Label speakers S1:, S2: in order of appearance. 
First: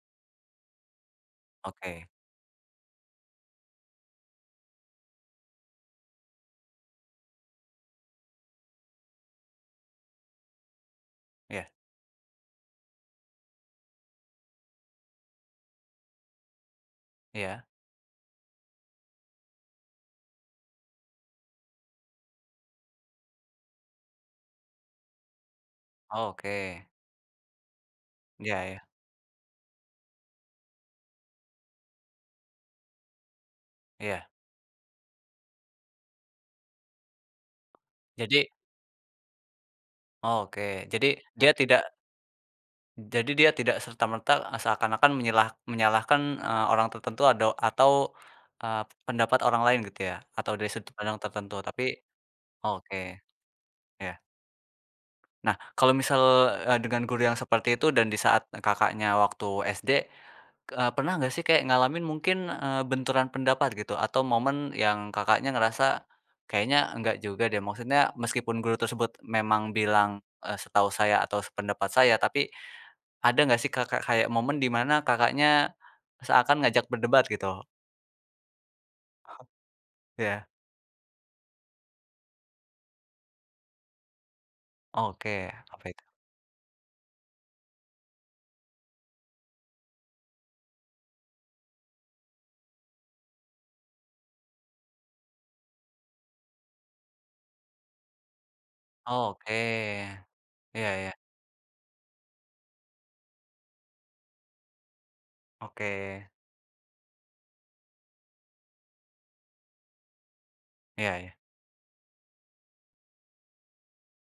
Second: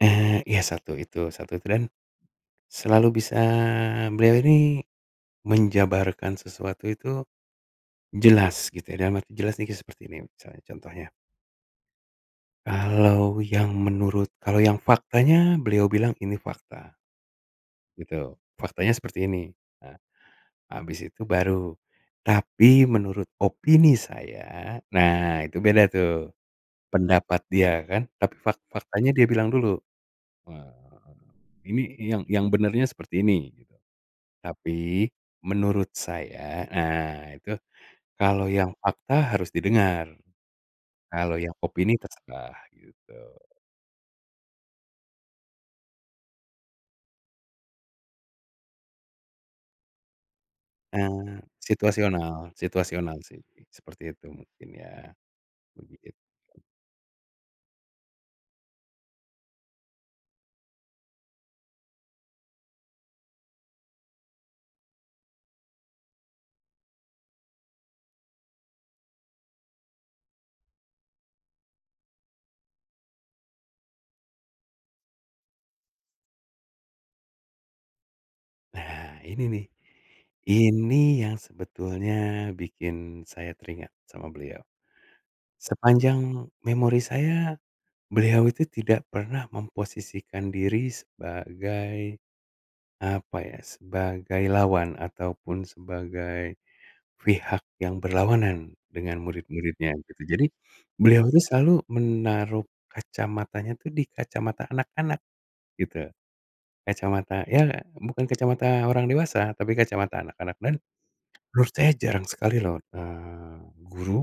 S1: Eee, ya satu itu satu itu, dan
S2: Oke.
S1: selalu bisa beliau ini menjabarkan sesuatu itu, jelas gitu, dalam arti jelas ini ke seperti ini misalnya, contohnya.
S2: Iya.
S1: Kalau yang menurut kalau yang faktanya, beliau bilang ini fakta.
S2: Iya.
S1: Gitu, faktanya seperti ini. Nah, habis itu baru, "Tapi menurut opini saya." Nah, itu beda tuh,
S2: Oke.
S1: pendapat dia kan, tapi
S2: Iya
S1: fak
S2: iya.
S1: faktanya dia bilang dulu. Eee, "Ini yang yang benarnya seperti ini," gitu.
S2: Iya.
S1: "Tapi, menurut saya," nah itu,
S2: Jadi
S1: kalau yang fakta harus didengar,
S2: Oke, jadi,
S1: kalau
S2: dia
S1: yang
S2: tidak
S1: opini terserah, gitu.
S2: jadi dia tidak serta merta, e seakan-akan menyelah menyalahkan, eee, orang tertentu ado atau, eee, pendapat orang lain gitu ya, atau dari sudut pandang
S1: Eee,
S2: tertentu. Tapi
S1: situasional
S2: oke.
S1: situasional sih, seperti
S2: Iya.
S1: itu mungkin ya.
S2: Nah, kalau
S1: Begitu.
S2: misal, e dengan guru yang seperti itu dan disaat e Kakaknya waktu SD, e pernah enggak sih kayak ngalamin mungkin, eee, benturan pendapat gitu atau momen yang Kakaknya ngerasa, "Kayaknya enggak juga deh," maksudnya meskipun guru tersebut memang bilang, e "Setahu saya atau sependapat saya." Tapi, ada nggak sih, Kakak, kayak momen dimana Kakaknya seakan ngajak berdebat gitu?
S1: Nah, ini nih,
S2: Iya.
S1: ini yang sebetulnya bikin saya teringat sama beliau.
S2: Oke. Apa itu?
S1: Sepanjang memori saya, beliau itu tidak pernah memposisikan diri sebagai, apa ya, sebagai lawan ataupun sebagai pihak yang berlawanan dengan
S2: Oke.
S1: murid-muridnya, gitu. Jadi,
S2: Iya iya.
S1: beliau itu selalu menaruh kacamatanya itu, di kacamata anak-anak, gitu.
S2: Oke.
S1: Kacamata, ya bukan kacamata orang dewasa, tapi kacamata anak-anak, dan
S2: Iya iya.
S1: menurut saya jarang sekali loh, eee, guru